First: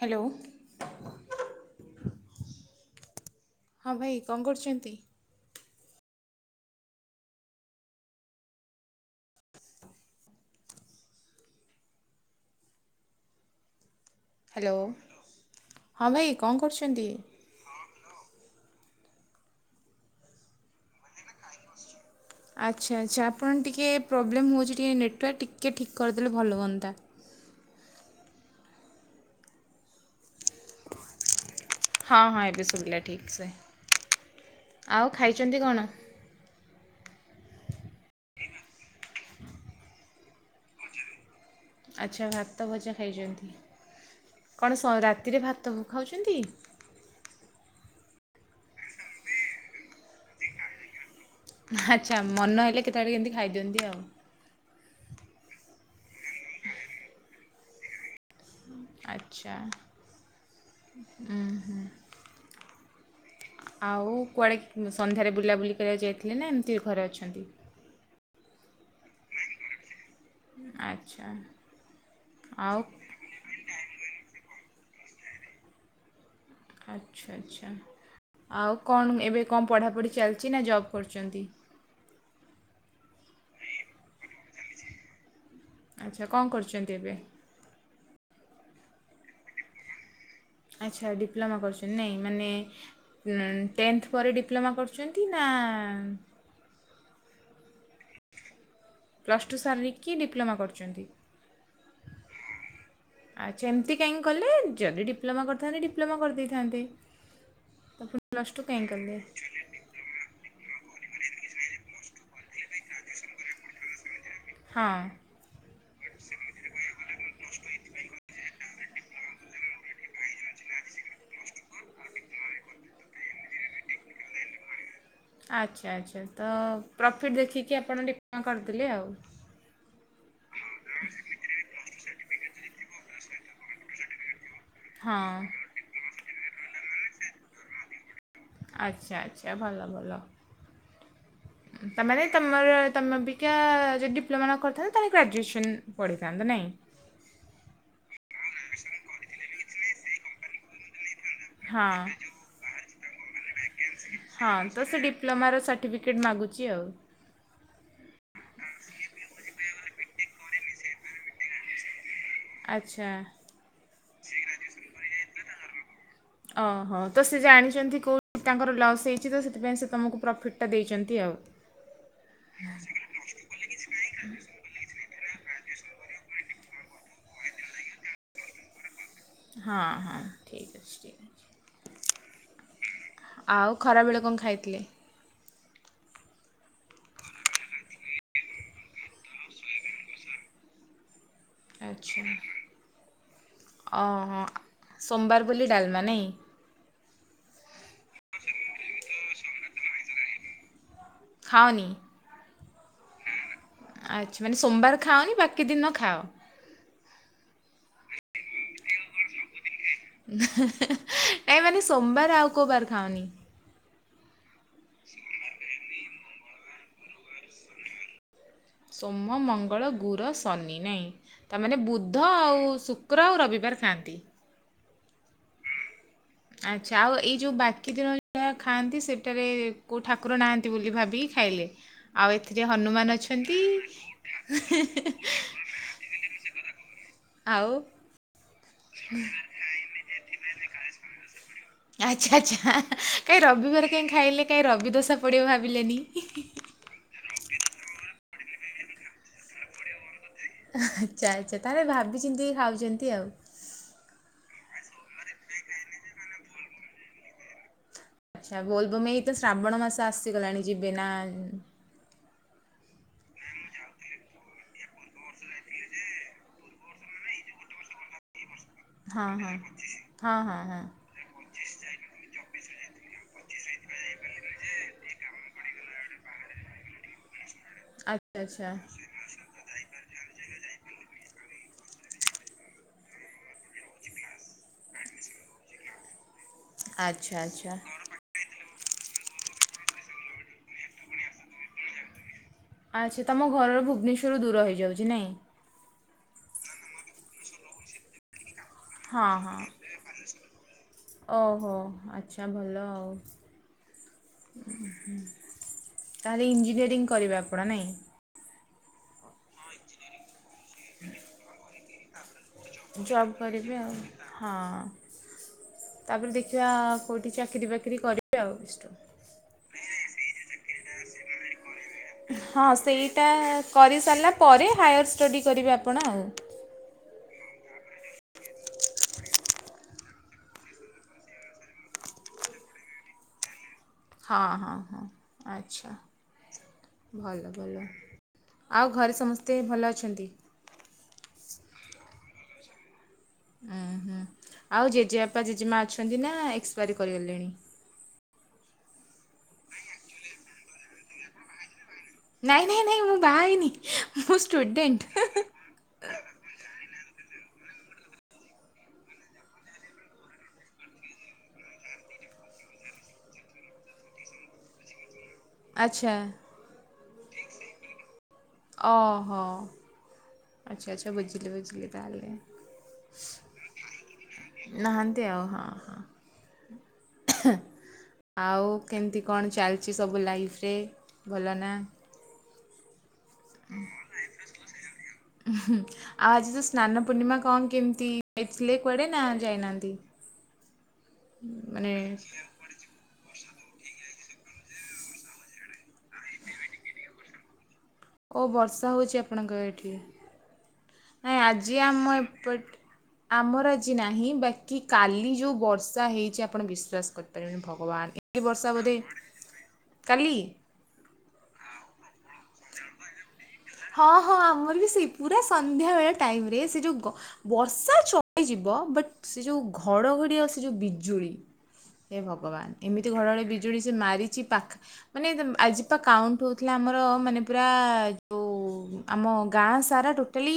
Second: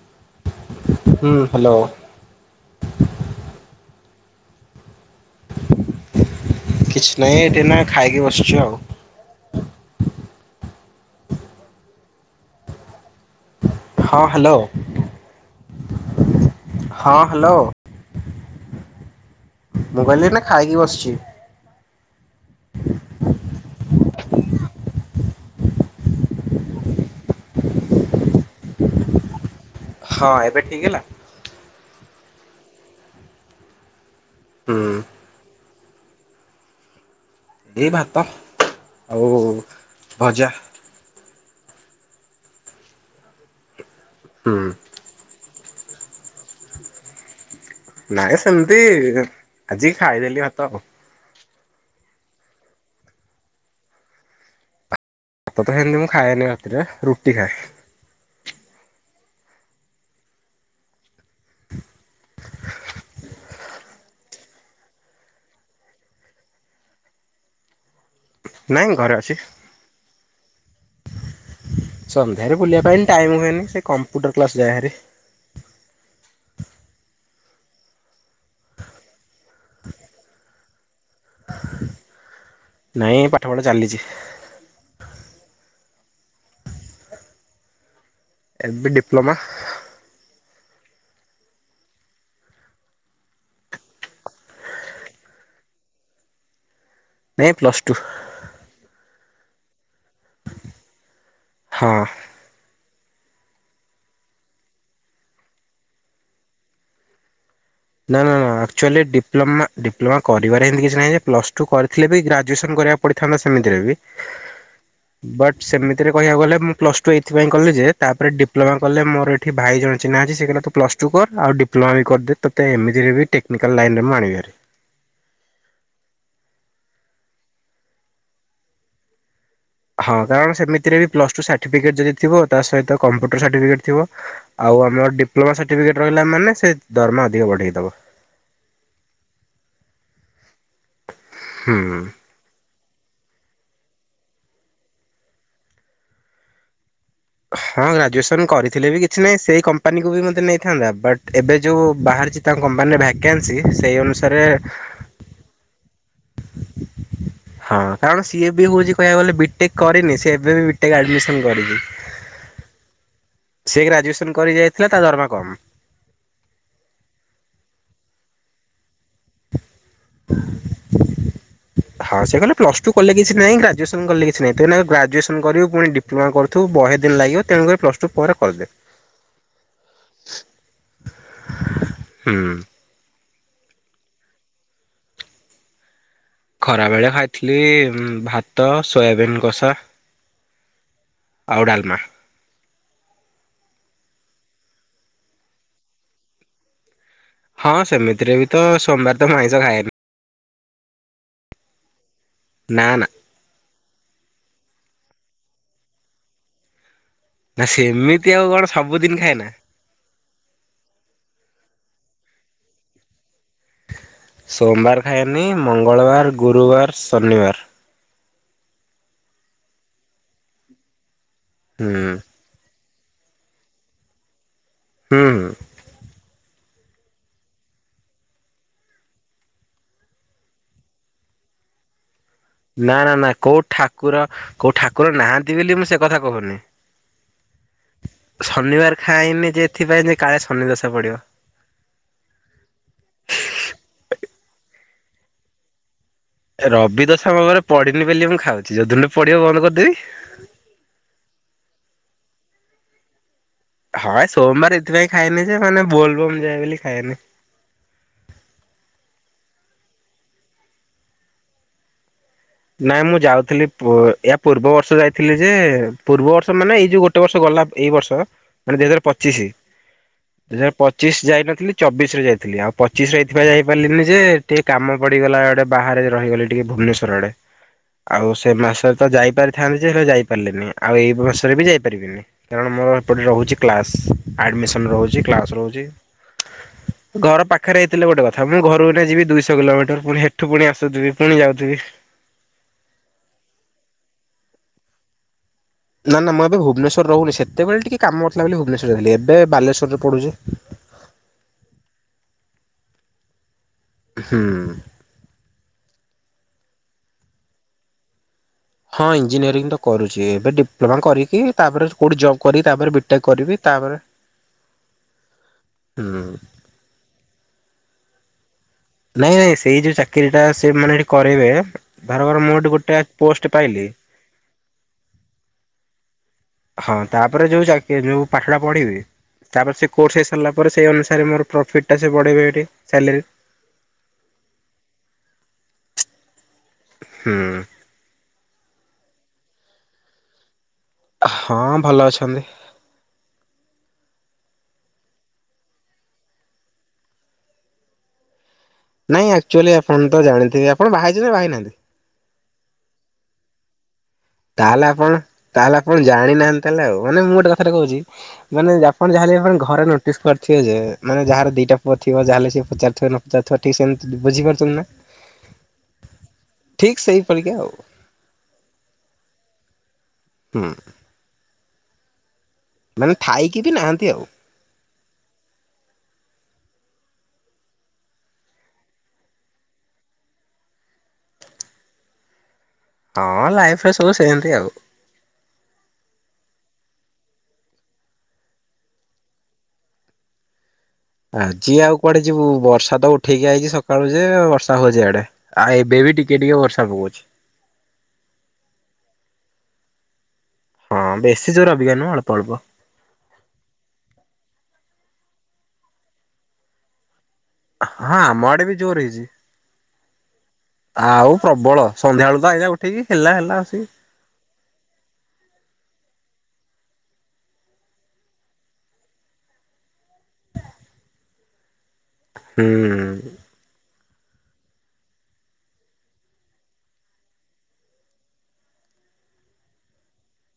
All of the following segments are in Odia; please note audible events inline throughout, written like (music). ହ୍ୟାଲୋ ହୁଁ ହ୍ୟାଲୋ ହଁ ଭାଇ କଣ କରୁଚନ୍ତି? କିଛି ନାହିଁ ଏଠି ଏଇନା ଖାଇକି ବସିଛି ଆଉ ହ୍ୟାଲୋ ହଁ ଭାଇ କଣ କରୁଚନ୍ତି? ହଁ ହ୍ୟାଲୋ। ମୁଁ କହିଲି ଏଇନା ଖାଇକି ବସିଚି। ଆଚ୍ଛା ଆଚ୍ଛା ଆପଣ ଟିକେ ପ୍ରୋବ୍ଲେମ୍ ହେଉଛି ଟିକେ ନେଟୱାର୍କ ଟିକେ ଠିକ୍ କରିଦେଲେ ଭଲ ହୁଅନ୍ତା। ହଁ ଏବେ ଠିକ୍ ହେଲା? ହଁ ହଁ ଏବେ ଶୁଭିଲା ଠିକ୍ ସେ, ହୁଁ ଆଉ ଖାଇଚନ୍ତି କଣ? ଏ ଭାତ ଆଉ ଭଜା। ଆଚ୍ଛା ଭାତ ଭଜା ଖାଇଚନ୍ତି ହୁଁ କଣ ରାତିରେ ଭାତ ଖାଉଚନ୍ତି? ନାଇଁ ସେମତି ଆଜି ଖାଇଦେଲି ଭାତ ଆଉ। ଆଚ୍ଛା ମନ ହେଲେ କେତେବେଳେ କେମିତି ଖାଇଦିଅନ୍ତି ଆଉ। ଭାତ ତ ସେମତି ମୁଁ ଖାଏନି ରାତିରେ ରୁଟି ଖାଏ। ଆଚ୍ଛା ଉ ହୁଁ ଆଉ କୁଆଡ଼େ ସନ୍ଧ୍ୟାରେ ବୁଲାବୁଲି କରିବାକୁ ଯାଇଥିଲେ ନା ଏମିତି ଘରେ ଅଛନ୍ତି। ନାଇଁ ଘରେ ଅଛି। ଆ ସନ୍ଧ୍ୟାରେ ବୁଲିବା ପାଇଁ ଟାଇମ ହୁଏନି ସେ କମ୍ପୁଟର କ୍ଲାସ୍ ଯାଏହେରି ଆଚ୍ଛା ଆଚ୍ଛା ଆଉ କଣ ଏବେ କଣ ପଢ଼ାପଢ଼ି ଚାଲିଚି ନା ଜବ୍ କରୁଚନ୍ତି? ନାଇଁ ପାଠପଢ଼ା ଚାଲିଚି। ଆଚ୍ଛା କଁ କରୁଚନ୍ତି ଏବେ? ଏବେ ଡିପ୍ଲୋମା। ଆଚ୍ଛା ଡିପ୍ଲୋମା କରୁଛନ୍ତି ନାଇଁ ମାନେ। ଟେନ୍ଥ ପରେ ଡିପ୍ଲୋମା କରୁଛନ୍ତି ନା। ନାଇଁ ପ୍ଲସ୍ ଟୁ। ପ୍ଲସ୍ ଟୁ ସାରିକି ଡିପ୍ଲୋମା କରୁଛନ୍ତି। ହଁ ଆଚ୍ଛା ଏମିତି କାହିଁକି କଲେ ଯଦି ଡିପ୍ଲୋମା କରିଥାନ୍ତେ ଡିପ୍ଲୋମା କରି ଦେଇଥାନ୍ତେ। ନା ନା ଆକ୍ଚୁଲି ଡିପ୍ଲୋମା। ଡିପ୍ଲୋମା କରିବାରେ ଏମିତି କିଛି ନାହିଁ ଯେ ପ୍ଲସ୍ ଟୁ କରିଥିଲେ ବି ଗ୍ରାଜୁଏସନ୍ କରିବାକୁ ପଡ଼ିଥାନ୍ତା ସେମିତିରେ ବି। ହଁ। ବଟ୍ ସେମିତିରେ କହିବାକୁ ଗଲେ ମୁଁ ପ୍ଲସ୍ ଟୁ ଏଇଥିପାଇଁ କଲି ଯେ ତାପରେ ଡିପ୍ଲୋମା କଲେ ମୋର ଏଠି ଭାଇ ଜଣ ଚିହ୍ନା ଅଛି ସେଟା ତ ପ୍ଲସ୍ ଟୁ କର ଆଉ ଡିପ୍ଲୋମା ବି କରିଦେ। ତୋତ ଏମତିରେ ବି ଟେକ୍ନିକାଲ ଲାଇନରେ ମୁ ଆଣିବିଭାରି। ଆଚ୍ଛା ଆଚ୍ଛା ତ ପ୍ରଫିଟ୍ ଦେଖିକି ଆପଣ ଟିକେ କଣ କରିଦେଲେ ଆଉ। ହଁ କାରଣ ସେମିତିରେ ବି ପ୍ଲସ ଟୁ ସାର୍ଟିଫିକେଟ ଯଦି ଥିବ ତା ସହିତ କମ୍ପୁଟର ସାର୍ଟିଫିକେଟ ଥିବ। ଆଉ ଆମର ହଁ ଡିପ୍ଲୋମା ସାର୍ଟିଫିକେଟ୍ ରହିଲା ମାନେ ସେ ଦରମା ଅଧିକ ବଢ଼େଇ ଦେବ। ଆଚ୍ଛା ଆଚ୍ଛା ଭଲ ଭଲ। ହୁଁ। ତାମାନେ ତମର ତୁମେ ଅବିକା ଯଦି ଡିପ୍ଲୋମା କରିଥାନ୍ତେ ତାହେଲେ ଗ୍ରାଜୁଏସନ୍ ପଢ଼ିଥାନ୍ତା ନାହିଁ। ହଁ ଗ୍ରାଜୁଏସନ୍ କରିଥିଲେ ବି କିଛି ନାହିଁ ସେଇ କମ୍ପାନୀକୁ ବି ମୋତେ ନେଇଥାନ୍ତା ବଟ୍ ଏବେ ଯେଉ ହଁ ବାହାରେ ତାଙ୍କ କମ୍ପାନୀରେ ଭ୍ୟାକେନ୍ସି ସେଇ ଅନୁସାରେ ହଁ ତ ସେ ଡିପ୍ଲୋମାର ସାର୍ଟିଫିକେଟ୍ ମାଗୁଛି ଆଉ। ହଁ କାରଣ ସିଏ ବି ହଉଛି କହିବାକୁ ଗଲେ ବିଟେକ୍ କରିନି ସ ଏବେ ବି ବିଟେ ଆଡମିସନ କରିଛି। ହ। ସେ ଗ୍ରାଜୁଏସନ କରିକି ଯାଇଥିଲା ତା ଦରମା କମ। ଓହୋ ତ ସେ ଜାଣିଛନ୍ତି କୋଉଠି ତାଙ୍କର ଲ ସେଇ। କିଚିତ ତ ସେଥିପାଇଁ ସେ ତୁମକୁ ପ୍ରଫିଟ୍ ଟା ଦେଇଛନ୍ତି ଆଉ। ହଁ ସେ କହେ ପ୍ଲସ୍ ଟୁ କଲେ କିଛି ନାହିଁ ଗ୍ରଜଏସନ କଲେ କିଛିହିଁ ଗ୍ରାଜୁଏସନ କରିବୁ ଫୁଣି ଡି ତମାଣା କରୁ ବହେ ଦିନ ଲାଗିବ ତେଣୁକରି ପ୍ଲସ୍ ଟୁ ପରେ କରିଦେ। (unintelligible) ହଁ ହଁ ଠିକ୍ ଅଛି ଠିକ୍ ଅଛି। ହୁଁ। ଆଉ ଖରାବେଳେ କଣ ଖାଇଥିଲେ? ଖରା ବେଳେ ଖାଇଥିଲି ଉଁ ଭାତ ସୋୟାବିନ୍ କଷା। ଆଉ ଡାଲମା। ଆଚ୍ଛା ଅ ହ ସୋମବାର ବୋଲି ଡାଲମା ନାଇଁ। ହଁ ସେମିତିରେ ବି ତ ସୋମବାର ତ ଆମିଷ ଖାଏନି। ଖାଅନି। ନାନା। ଆଚ୍ଛା ମାନେ ସୋମବାର ଖାଅନି ବାକି ଦିନ ଖାଅ। ନା ସେମିତି ଆଉ କଣ ସବୁଦିନ ଖାଏ ନା। ହୁଁ ହୁଁ ନାଇ ମାନେ ସୋମବାର ଆଉ କୋଉ ବାର ଖାଅନି? ସୋମବାର ଖାଏନି ମଙ୍ଗଳବାର ଗୁରୁବାର ଶନିବାର। ସୋମ ମଙ୍ଗଳ ଗୁରୁ ଶନି ନାହିଁ ତାମାନେ ହୁଁ ବୁଧ ହୁଁ ଆଉ ଶୁକ କ୍ର ଆଉ ରବିବାର ଖାଆନ୍ତି। ହୁଁ ହଁ। ଆଚ୍ଛା ଆଉ ଏଇ ଯେଉଁ ବାକି ଦିନ ଯ ଖାଆନ୍ତି ସେଇଠାରେ କେଉଁ ଠାକୁର ନାହାନ୍ତି ବୋଲି ଭାବି। ଖାଇଲେ। ଆଉ ଏଥିରେ ନା ନା ହନୁମାନ ନା କୋଉ ଅଛନ୍ତି ଠାକୁର କୋଉ ଠାକୁର ନାହାନ୍ତି ବୋଲି ମୁଁ ସେ କଥା କହୁନି। ଆଉ। ଶନିବାର ଖାଏନି ଯେ ଏଥିପାଇଁ ଯେ କାଳେ ଶନିଦଶା ପଡିବ। ଆଚ୍ଛା ଆଚ୍ଛା କାହିଁ ରବିବାର କାହିଁ ଖାଇଲେ କାହିଁ ରବି ଦସା ପଡ଼ିବ ଭାବିଲୋନି। ରବିଦଶା ମୋ ଉପରେ ପଡିନି ବୋଲି ମୁଁ ଖାଉଛି ଯଦିିନ ପଡିବ ବନ୍ଦ କରିଦେବି। ଆଚ୍ଛା ଆଚ୍ଛା ତାହେଲେ ଭାବିଚିନ୍ତି ଖାଉଛନ୍ତି ଆଉ। ହଁ ସୋମବାର ଏଥିପାଇଁ ଖାଇନି ଯେ ମାନେ ବୋଲବମ ଯାଏ ବୋଲି ଖାଏନି। ଆଚ୍ଛା ବୋଲବମ ଏଇ ତ ଶ୍ରାବଣ ମାସ ଆସିଗଲାଣି ଯିବେ ନା ନାଇଁ ମୁଁ ଯାଉଥିଲି ପୁ ଏହା ପୂର୍ବ ବର୍ଷ ଯାଇଥି ଥିଲେ ଯେ, ପୂର୍ବ ବର୍ଷ ମାନେ ଏଇ ଯୋଉ ଗୋଟେ ବର୍ଷ ଗଲା ଏଇ ବର୍ଷ ମାନେ ଦୁଇ ହଜାର ହଁ ପଚିଶି, ହଁ ହଁ ଦୁଇ ହଁ ହଜାର ହଁ ପଚିଶ ଯାଇନଥିଲି ଚବିଶରେ ଯାଇଥିଲି, ଆଉ ପଚିଶରେ ଏଇଥି ପାଇଁ ଯାଇପାରିଲିନି ଯେ ଟିକେ କାମ ପଡିଗଲା ଗୋଟେ ବାହାରେ ରହିଗଲି। ଟିକେ ଭୁବନେଶ୍ଵର ଆଡେ, ଆଉ ସେ ଆଚ୍ଛା ଆଚ୍ଛା ମାସରେ ତ ଯାଇପାରି ଥାନ୍ତି ଯେ ହେଲେ ଯାଇପାରିଲେନି, ଆଉ ଏଇ ବର୍ଷରେ ବି ଯାଇପାରିବିନି କାରଣ ମୋର ଏପଟେ ରହୁଛି କ୍ଲାସ୍। ଆଡମିସନ ରହୁଚି, କ୍ଲାସ ରହୁଚି ଘର ଆଚ୍ଛା ପାଖରେ ଆଚ୍ଛା ହେଇଥିଲେ ଗୋଟେ କ ଥା ମୁଁ ଘରୁ ଏଇନା ଯିବି ଦୁଇଶହ କିଲୋମିଟର ପୁଣି ସେଠୁ ପୁଣି ଆସୁଥିବି ପୁଣି ଯାଉଥିବି। ଆଚ୍ଛା ତୁମ ଘରର ଭୁବନେଶ୍ୱରରୁ ଦୂର ହେଇଯାଉଛି ନାଇଁ। ନା ନା ମୁଁ ଏବେ ଭୁବନେଶ୍ୱରରେ ରହୁନି ସେତେବେଳେ ଟିକେ କାମ ଥିଲା ବୋଲି ଭୁବନେଶ୍ୱରରେ ଥିଲି ହଁ ଏବେ ହଁ ବାଲେଶ୍ଵରେ ପଢୁଚି। ଓହୋ ଆଚ୍ଛା ଭଲ ଆଉ। ହୁଁ। ତାହେଲେ ଇଞ୍ଜିନିୟରିଂ କରିବେ ଆପଣ ନାଇଁ? ହଁ ଇଞ୍ଜିନିୟରିଂ ତ କରୁଛି, ଏବେ ଡିପ୍ଲୋମା କରିକି ତାପରେ କୋଉଠି ଜବ୍ କରିକି ତାପରେ ବିଟେକ୍ ଜବ କରିବି କରିବେ ଆଉ, ତାପରେ ହଁ ହୁଁ ତାପରେ ଦେ କିିବା କୋଉଠି ଚାକିରି ବାକିରି କରିବେ ଆଉ ବିଷ୍ଟୁଁ। ନାଇଁ ନାଇଁ ସେଇ ଯୋଉ ଚାକିରି ଟା ସେ ମାନେ ଏଠି କରେଇବେ ଧରକର ମୁଁ ହଁ ଏଠି ଗୋଟେ ସେଇଟା ପୋଷ୍ଟ ପାଇଲି କରିସାରିଲା ପରେ ହାୟର୍ ଷ୍ଟଡ଼ି କରିବେ ଆପଣ ଆଉ। ହଁ ତାପରେ ଯୋଉ ଚାକରି ଯୋଉ ପାଠଟା ପଢିବି। ତାପରେ ସେ କୋର୍ସ ହେଇସାରିଲା ପରେ ସେଇ ଅନୁସାରେ ମୋର ପ୍ରଫିଟ୍ ଟା ସେ ବଢ଼େଇବେ ଏଇଠି ସାଲେରି। ହଁ-ହଁ-ହଁ ଆଚ୍ଛା ହୁଁ। ଭଲ ଭଲ। ଆଉ ଘରେ ସମସ୍ତେ ଭଲ ଅଛନ୍ତି? ହଁ ଭଲ ଅଛନ୍ତି। ଉଁ ହୁଁ ଆଉ ଜେଜେବାପା ଜେଜେମା ଅଛନ୍ତି ନା ଏକ୍ସପାରୀ କରିଗଲେଣି? ନାଇଁ ଆକ୍ଚୁଆଲି ଆପଣ ତ ଜାଣିଥିବେ ଆପଣ ବାହା ହେଇଛନ୍ତି ନା ବାହା ହେଇନାହାନ୍ତି? ନାଇଁ ନାଇଁ ନାଇଁ ମୁଁ ବାହା ହେଇନି। ମୁଁ ତାହେଲେ ଷ୍ଟୁଡେଣ୍ଟ ଆପଣ ତାହେଲେ ଆପଣ ଜାଣିନାହାନ୍ତି ତାହେଲେ ଆଉ ମାନେ ମୁଁ ଗୋଟେ କଥାଟେ କହୁଚି ମାନେ ଆପଣ ଯାହାଲେ ଆ ଘରେ ନୋଟିସ୍ କରିଥିବେ ଯେ, ମାନେ ଯାହାର ଦିଟା ପୁଅ ଥିବ ଯାହାଲେ ସିଏ ପଚାରୁଥିବ ନ ପଚାରୁଥିବ ସେମିତି ବଝିପାରୁଛନ୍ତି ନା। (unintelligible) ଆଚ୍ଛା ଠିକ୍ ସେଇପରିକା ଆଉ ଓହୋ। ହୁଁ ଆଚ୍ଛା ଆଚ୍ଛା ବୁଝିଲି ବୁଝିଲି ତାହେଲେ। ମାନେ ଥାଇକି ବି ନାହାନ୍ତି ଆଉ। ନାହାନ୍ତି ଆଉ ହଁ ହଁ। ଆଉ କେମିତି କଣ ଚାଲିଛି ସବୁ ଲାଇଫରେ ଭଲ ନା? ହଁ ଲାଇଫରେ ସବୁ ସେମତି ଆଉ। ହୁଁ ଆଉ ଆଜି ତ ସ୍ନାନ ପୂର୍ଣ୍ଣିମା କଣ କେମିତି ଯାଇଥିଲେ କୁଆଡେ ନା ଯାଇନାହାନ୍ତି? (inaudible) କିଏ ମାନେ ଆଉ କୁଆଡେ ଯିବୁ ବର୍ଷା ତ ଉଠେଇକି ଆଇଛି ସ କାଳୁ ଯେ ବର୍ଷା ହଉଛି ଇଆଡ଼େ ଆଉ ଏବେ ବି ଟିକେ ଟିକେ ବର୍ଷା ପକଉଛି। ଓ ବର୍ଷା ହଉଚି ଆପଣଙ୍କ ଏଠି। ହଁ ନାଇଁ ବେଶୀ ଜୋର ଆଜି ଅବିକା ନୁହଁ ଆମ ଅଳ୍ପ ଅଳ୍ପ ହଁ ଏପଟ ଆମର ଆଜି ନାହିଁ ବାକି କାଲି ଯୋଉ ବର୍ଷା ହେଇଚି ଆପଣ ବିଶ୍ୱାସ କର ପାରିବେନି ଆମ ଭଗବାନ ଆଡେ ବି ବର୍ଷା ଜୋର ବୋଧେ ହେଇଛି। କାଲି। ଆଉ ପ୍ରବଳ ସନ୍ଧ୍ୟାବେଳୁ ତ ଏଇନା ଉଠେଇକି ହେଲା ହେଲା ଆସିକି ହଁ ହଁ ଆମର ବି ସେଇ ପୁରା ସନ୍ଧ୍ୟାବେଳ ଟାଇମରେ ସେ ଯୋଉ ଗ ବର୍ଷା ଚପିଯିବ। ବଟ ସେ ଯୋଉ ଘଡଘଡି ଆଉ ସେ ଯୋଉ ବିଜୁଳି ହେ ଭଗବାନ ଏମିତି ହୁଁ। ଘଡ଼ଗଡି ବି ଜୁଳି ସେ ମାରିଚି ପାଖ ମାନେ ଆଜି ପା କାଉଣ୍ଟ ହଉଥିଲା ଆମର ମାନେ ପୁରା ଉ ଆମ ଗାଁ ସାରା ଟୋଟାଲି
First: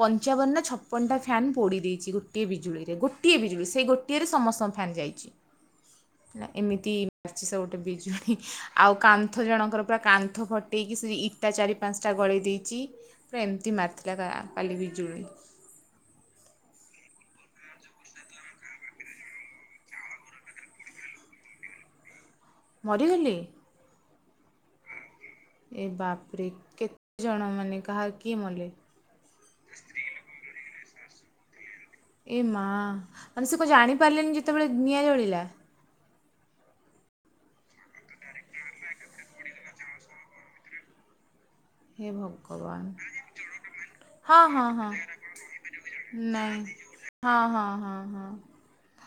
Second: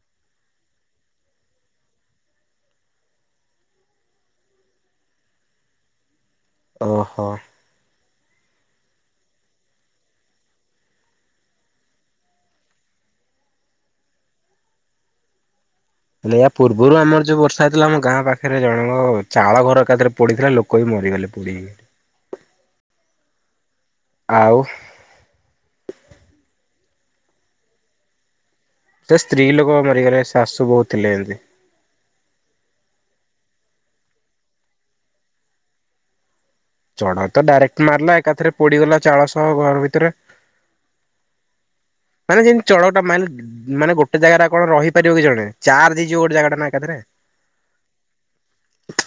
ପଞ୍ଚାବନ ନା ଛପନ ଟା ଫ୍ୟାନ ପୋଡି ଦେଇଛି, ଗୋଟିଏ ବିଜୁଳିରେ ଗୋଟିଏ ବିଜୁଳି ସେ ଗୋ ଟିଏରେ ସମସ୍ତଙ୍କ ଫ୍ୟାନ ଯାଇଚି, ହେଲା ଏମିତି ଓହୋ ମାରଚି ସେ ଗୋଟେ ବିଜୁଳି। ଆଉ କାନ୍ଥ ଜଣଙ୍କର ପୁରା କାନ୍ଥ ଫଟେଇକି ସେଇ ଇଟା ଚାରି ପାଞ୍ଚଟା ଗଳେଇ ଦେଇଚି, ପୁରା ଏମତି ମାରିଥିଲା କା କାଲି ବିଜୁଳି। ହେଲେ ୟା ପୂର୍ବରୁ ଆମର ଯୋଉ ବର୍ଷା ହେଇଥିଲା ଆମ ଗାଁ ପାଖରେ ଜଣଙ୍କ ଚାଳ ଘର ଏକାଥରେ ପୋଡ଼ିଥିଲା, ଲୋକ ବି ମରିଗଲେ ପୋଡ଼ି ହେଇକି। ମରିଗଲେ? ଆଉ। ଏ ବାପରେ। କେତେ ଜଣ ମାନେ କାହାର କିଏ ମଲେ? ସେ ସ୍ତ୍ରୀ ଲୋକ ବା ମରିଗଲେ, ଶାଶୂ ବୋହୂ ଥିଲେ ଏମତି। ଏ ମା, ମାନେ ସେ କଣ ଜାଣିପାରିଲେନି ଯେତେବେଳେ ନିଆଁ ଜଳିଲା? ଚଡ଼କ ତ ଡାଇରେକ୍ଟ ମାରିଲା ଏକାଥରେ ପୋଡିଗଲା ଚାଳ ସହ ଘର ଭିତରେ। ହେ ମାନେ ଯେମିତି ଚଡକଟା ଭଗବାନ ମାଇଲା ମାନେ ଗୋଟେ ହଁ ଜାଗାରେ ଆଉ ହଁ କଣ ହଁ ରହିପାରିବ କି ଜଣେ, ଚାର୍ଜ ହେଇଯିବ ଗୋଟେ ଜାଗାଟା ନା ଏକାଥରେ। ହଁ-ହଁ-ହଁ-ହଁ।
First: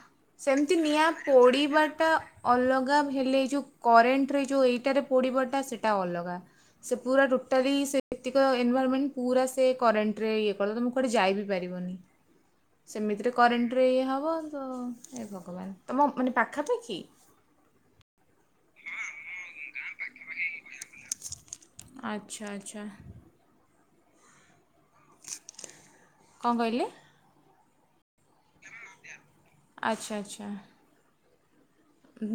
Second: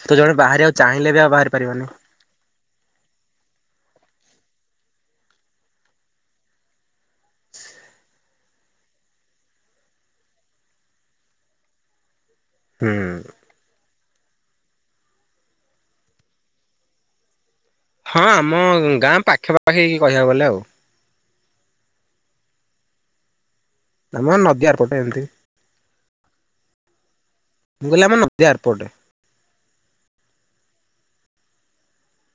ତ ଜଣେ ବାହାରିବାକୁ ସେମତି ନିଆଁ ଚାହିଁଲେ ବି ଆଉ ବାହାରି ପାରିବନି ହୁଁ। ପୋଡିବାଟା ଅଲଗା ହେଲେ, ଏ ଯୋଉ କରେଣ୍ଟରେ ଯୋଉ ଏଇଟାରେ ପୋଡ଼ିବଟା ସେଇଟା ଅଲଗା। ସେ ପୁରା ଟୋଟାଲି ସେ ଏତିକ ଏନଭାଲମେଣ୍ଟ ପୁରା ସେ କରେଣ୍ଟରେ ଇଏ କରିଦବ, ତମେ କୁଆଡେ ଯାଇ ବି ପାରିବନି। ସେମିତିରେ କରେଣ୍ଟରେ ଇଏ ହବ, ତ ଏ ଭଗବାନ, ତମ ମାନେ ପାଖାପାଖି? ହଁ ଆମ ଗାଁ ପାଖାପାଖି ହେଇକି କହିଆକୁ ଗଲେ ଆଉ। ଆଚ୍ଛା ଆଚ୍ଛା। ଆମ ନଦୀ ଆର କଣ କହିଲେ? ମୁଁ କହିଲି ଆମ ନଦୀ ଆର ପଟେ। ଆଚ୍ଛା ଆଚ୍ଛା।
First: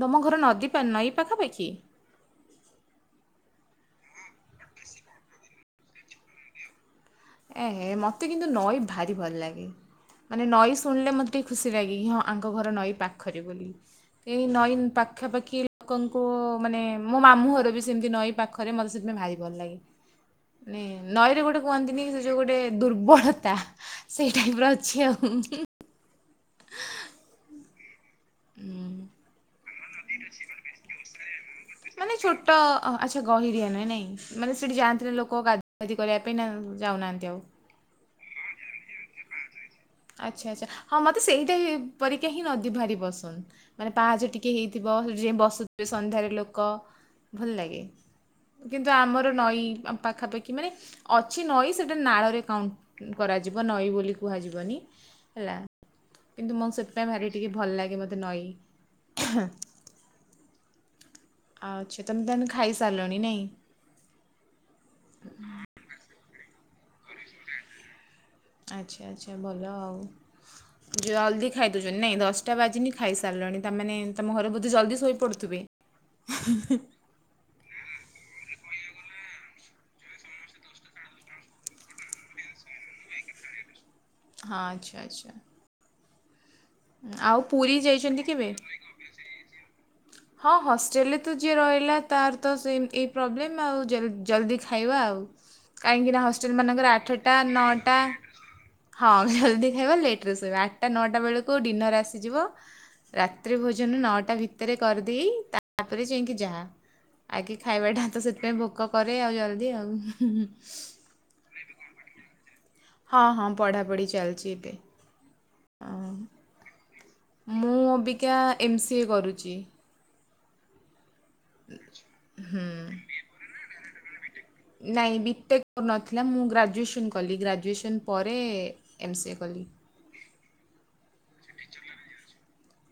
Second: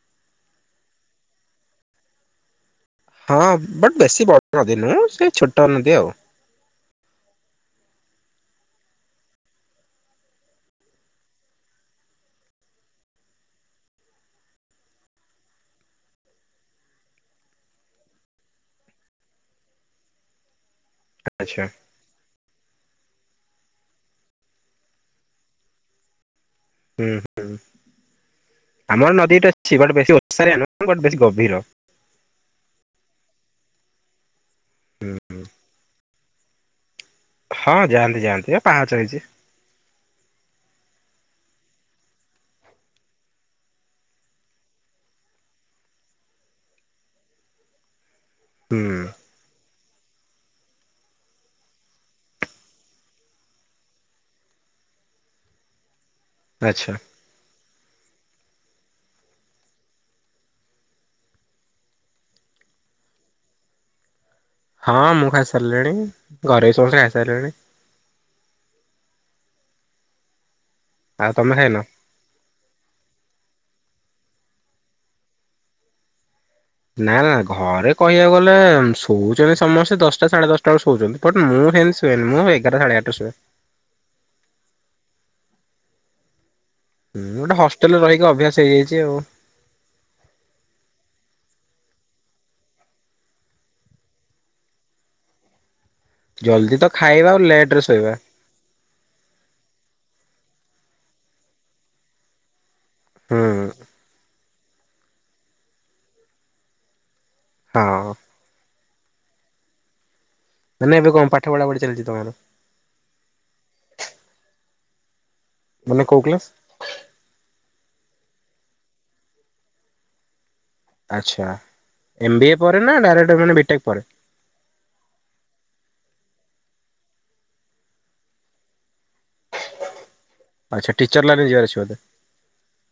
ତମ ଘର ନଦୀ, ପା ନଈ ପାଖାପାଖି? ହଁ ବଟ୍ ବେଶୀ ବଡ଼ ନଦୀ ନୁହଁ, ସେଇ ଛୋଟ ନଦୀ ଆଉ। ଏହେ ମତେ କିନ୍ତୁ ନଈ ଭାରି ଭଲ ଲାଗେଇ। ମାନେ ନଈ ଶୁଣିଲେ ମତେ ଟିକେ ଖୁସି ଲାଗେଇ, କି ହଁ ଆଙ୍କ ଘର ନଈ ପାଖରେ ବୋଲି। କେହି ନଈ ପାଖାପାଖି ଲୋକଙ୍କୁ ମାନେ, ମୋ ମାମୁଁ ଘର ବି ସେମିତି ନଈ ପାଖ ଖରେ, ମୋତେ ସେଥିପାଇଁ ଭାରି ଭଲ ଲାଗେ। ମାନେ ନଈରେ ଗୋଟେ ଆଚ୍ଛା କୁହନ୍ତିନି ସେ ଯୋଉ ଗୋଟେ ଦୁର୍ବଳତା, ସେଇ ଟାଇପର ଅଛି ଆଉ। ହୁଁ ହୁଁ। ଆମର ନଦୀଟା ଅଛି ବଟ ବେଶୀ ଓସାରିଆ ନୁହଁ, ବଟ ବେଶୀ ଗଭୀର। ମାନେ ଛୋଟ, ଅ ଆଚ୍ଛା ଗହୀରିଆ ନାଇ ନାଇଁ। ମାନେ ସେଠି ଯାଆନ୍ତି ନା ଲୋକ ଗାଧା ଗାଧି କରିବା ପାଇଁ ପାଇଁ ନା ଯାଉନାହାଁନ୍ତି ଆଉ? ହଁ ଯାଆନ୍ତି ଯାଆନ୍ତି ବା, ପାହାଚ ହେଇଚି। ଆଚ୍ଛା ଆଚ୍ଛା। ହଁ ମତେ ସେଇଟା ହି ପରିକା ହିଁ ନଦୀ ଭାରି ପସନ୍ଦ। ମାନେ ପାହାଚ ଟିକେ ହେଇଥିବ, ସେ ଯାଇ ବସୁଥିବେ ସନ୍ଧ୍ୟାରେ ଲୋକ, ଭଲ ଲାଗେ। ହୁଁ କିନ୍ତୁ ଆମର ନଈ ପାଖାପାଖି ମାନେ ଅଛି ନଈ ସେଟା ନାଳରେ କାଉଣ୍ଟ କରାଯିବ ନଈ ବୋଲି କୁହାଯିବନି ହେଲା, କିନ୍ତୁ ମୁଁ ଆଚ୍ଛା ସେଥିପାଇଁ ଭାରି ଟିକେ ଭଲ ଲାଗେ ମତେ ନଈ। ଆଚ୍ଛା, ତମେ ତାହେନେ ଖାଇସାରିଲଣି ନାଇଁ? ହଁ ମୁଁ ଖାଇ ସାରିଲିଣି, ଘରେ ସମସ୍ତେ ଖାଇସାରିଲେଣି। ଆଚ୍ଛା ଆଚ୍ଛା ଭଲ ଆଉ। ଆଉ ଜଲଦି ତମେ ଖାଇନ? ଖାଇଦଉଛନ୍ତି ନାଇଁ ଦଶଟା ଶଟା ବାଜିନି ଖାଇସାରିଲଣି। ତାମାନେ ତମ ଘରେ ବୋଧେ ଜଲଦି ଶୋଇ ପଡୁଥିବେ? ନାଁ ନାଁ, ଘରେ କହିଆକୁ ଗଲେ, ଶୋଉଛନ୍ତି ସମସ୍ତେ ଦଶଟା ସାଢେ ଦଶଟା ବେଳକୁ ଶୋଉଚନ୍ତି। ବଟ ମୁଁ ହେନ୍ ଶୁଏନି, ମୁଁ ଏଗାରଟା ସାଢେ ଏଗାରଟାରେ ଶୁଏ। ହଁ ଆଚ୍ଛା ଆଚ୍ଛା। ହୁଁ ଆଉ ଗୋଟେ ପୁରୀ ହଷ୍ଟେଲରେ ଯାଇଚନ୍ତି ରହିକି କେବେ? ଅଭ୍ୟାସ ହେଇଯାଇଛି ଆଉ ହଁ ହଷ୍ଟେଲରେ ତ ଯିଏ ରହିଲା ତାର ତ ସେମ୍ ଏଇ ପ୍ରୋବ୍ଲେମ୍ ଆଉ। ଜେମ୍ ଜଲ୍ଦି ଖାଇବା ଆଉ। କାହିଁକିନା ହଷ୍ଟେଲ ଜଲ୍ଦି ତ ମାନଙ୍କରେ ଖାଇବା ଆଠଟା ଆଉ ଲେଟରେ ନଅଟା ଶୋଇବା। ହଁ ଜଲ୍ଦି ଖାଇବା, ଲେଟରେ ଶୋଇବା। ଆଠଟା ନଅଟା ବେଳକୁ ଡିନର ଆସିଯିବ ହୁଁ ରାତ୍ରି ଭୋଜନ ନଅଟା ଭିତରେ କରିଦେଇ, ତାପରେ ଯାଇଁକି ଯାହା। ଆଗେ ହଁ ଖାଇବାଟା ତ ସେଥିପାଇଁ ଭୋକ କରେ ଆଉ ଜଲଦି ଆଉ ହୁଁ। ମାନେ ନାଇଁ ଏବେ କଣ ପାଠ ପଢାପଢି ଚାଲିଛି ତମର? ହଁ ହଁ ପଢ଼ାପଢି ଚାଲିଛି ଏବେ। ମାନେ ଅଁ, କଉ କ୍ଲାସ୍? ମୁଁ ଅବିକା ଏମ ସି ଏ କରୁଚି। ଆଚ୍ଛା ଏମ ବି ଏ ପରେ ନା ଡାଇରେକ୍ଟ ମାନେ ବିଟେକ୍ ପରେ? ନାଇ ବି ଟେକ୍ ନଥିଲା ମୁଁ ଗ୍ରାଯୁଏସନ କଲି ଗ୍ରାଯୁଏସନ ପରେ। ଏମ୍ ସି ଏ କଲି। ଆଚ୍ଛା ଟିଚର୍ ଲାଇନରେ ଯିବାର ଅଛି ବୋଧେ?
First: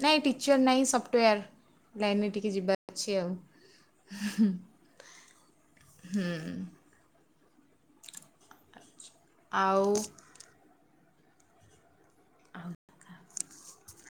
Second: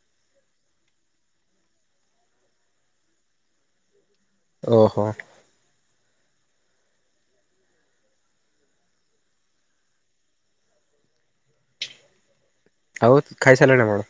ନାଇଁ ଟିଚର ନାଇଁ ସଫ୍ଟୱାର ଲାଇନରେ ଟିକେ ଯିବାର ଅଛି ଆଉ। ଓହୋ। ହୁଁ। ଆଉ। ଆଉ ଖାଇ ସାରିଲଣି ନା କଣ?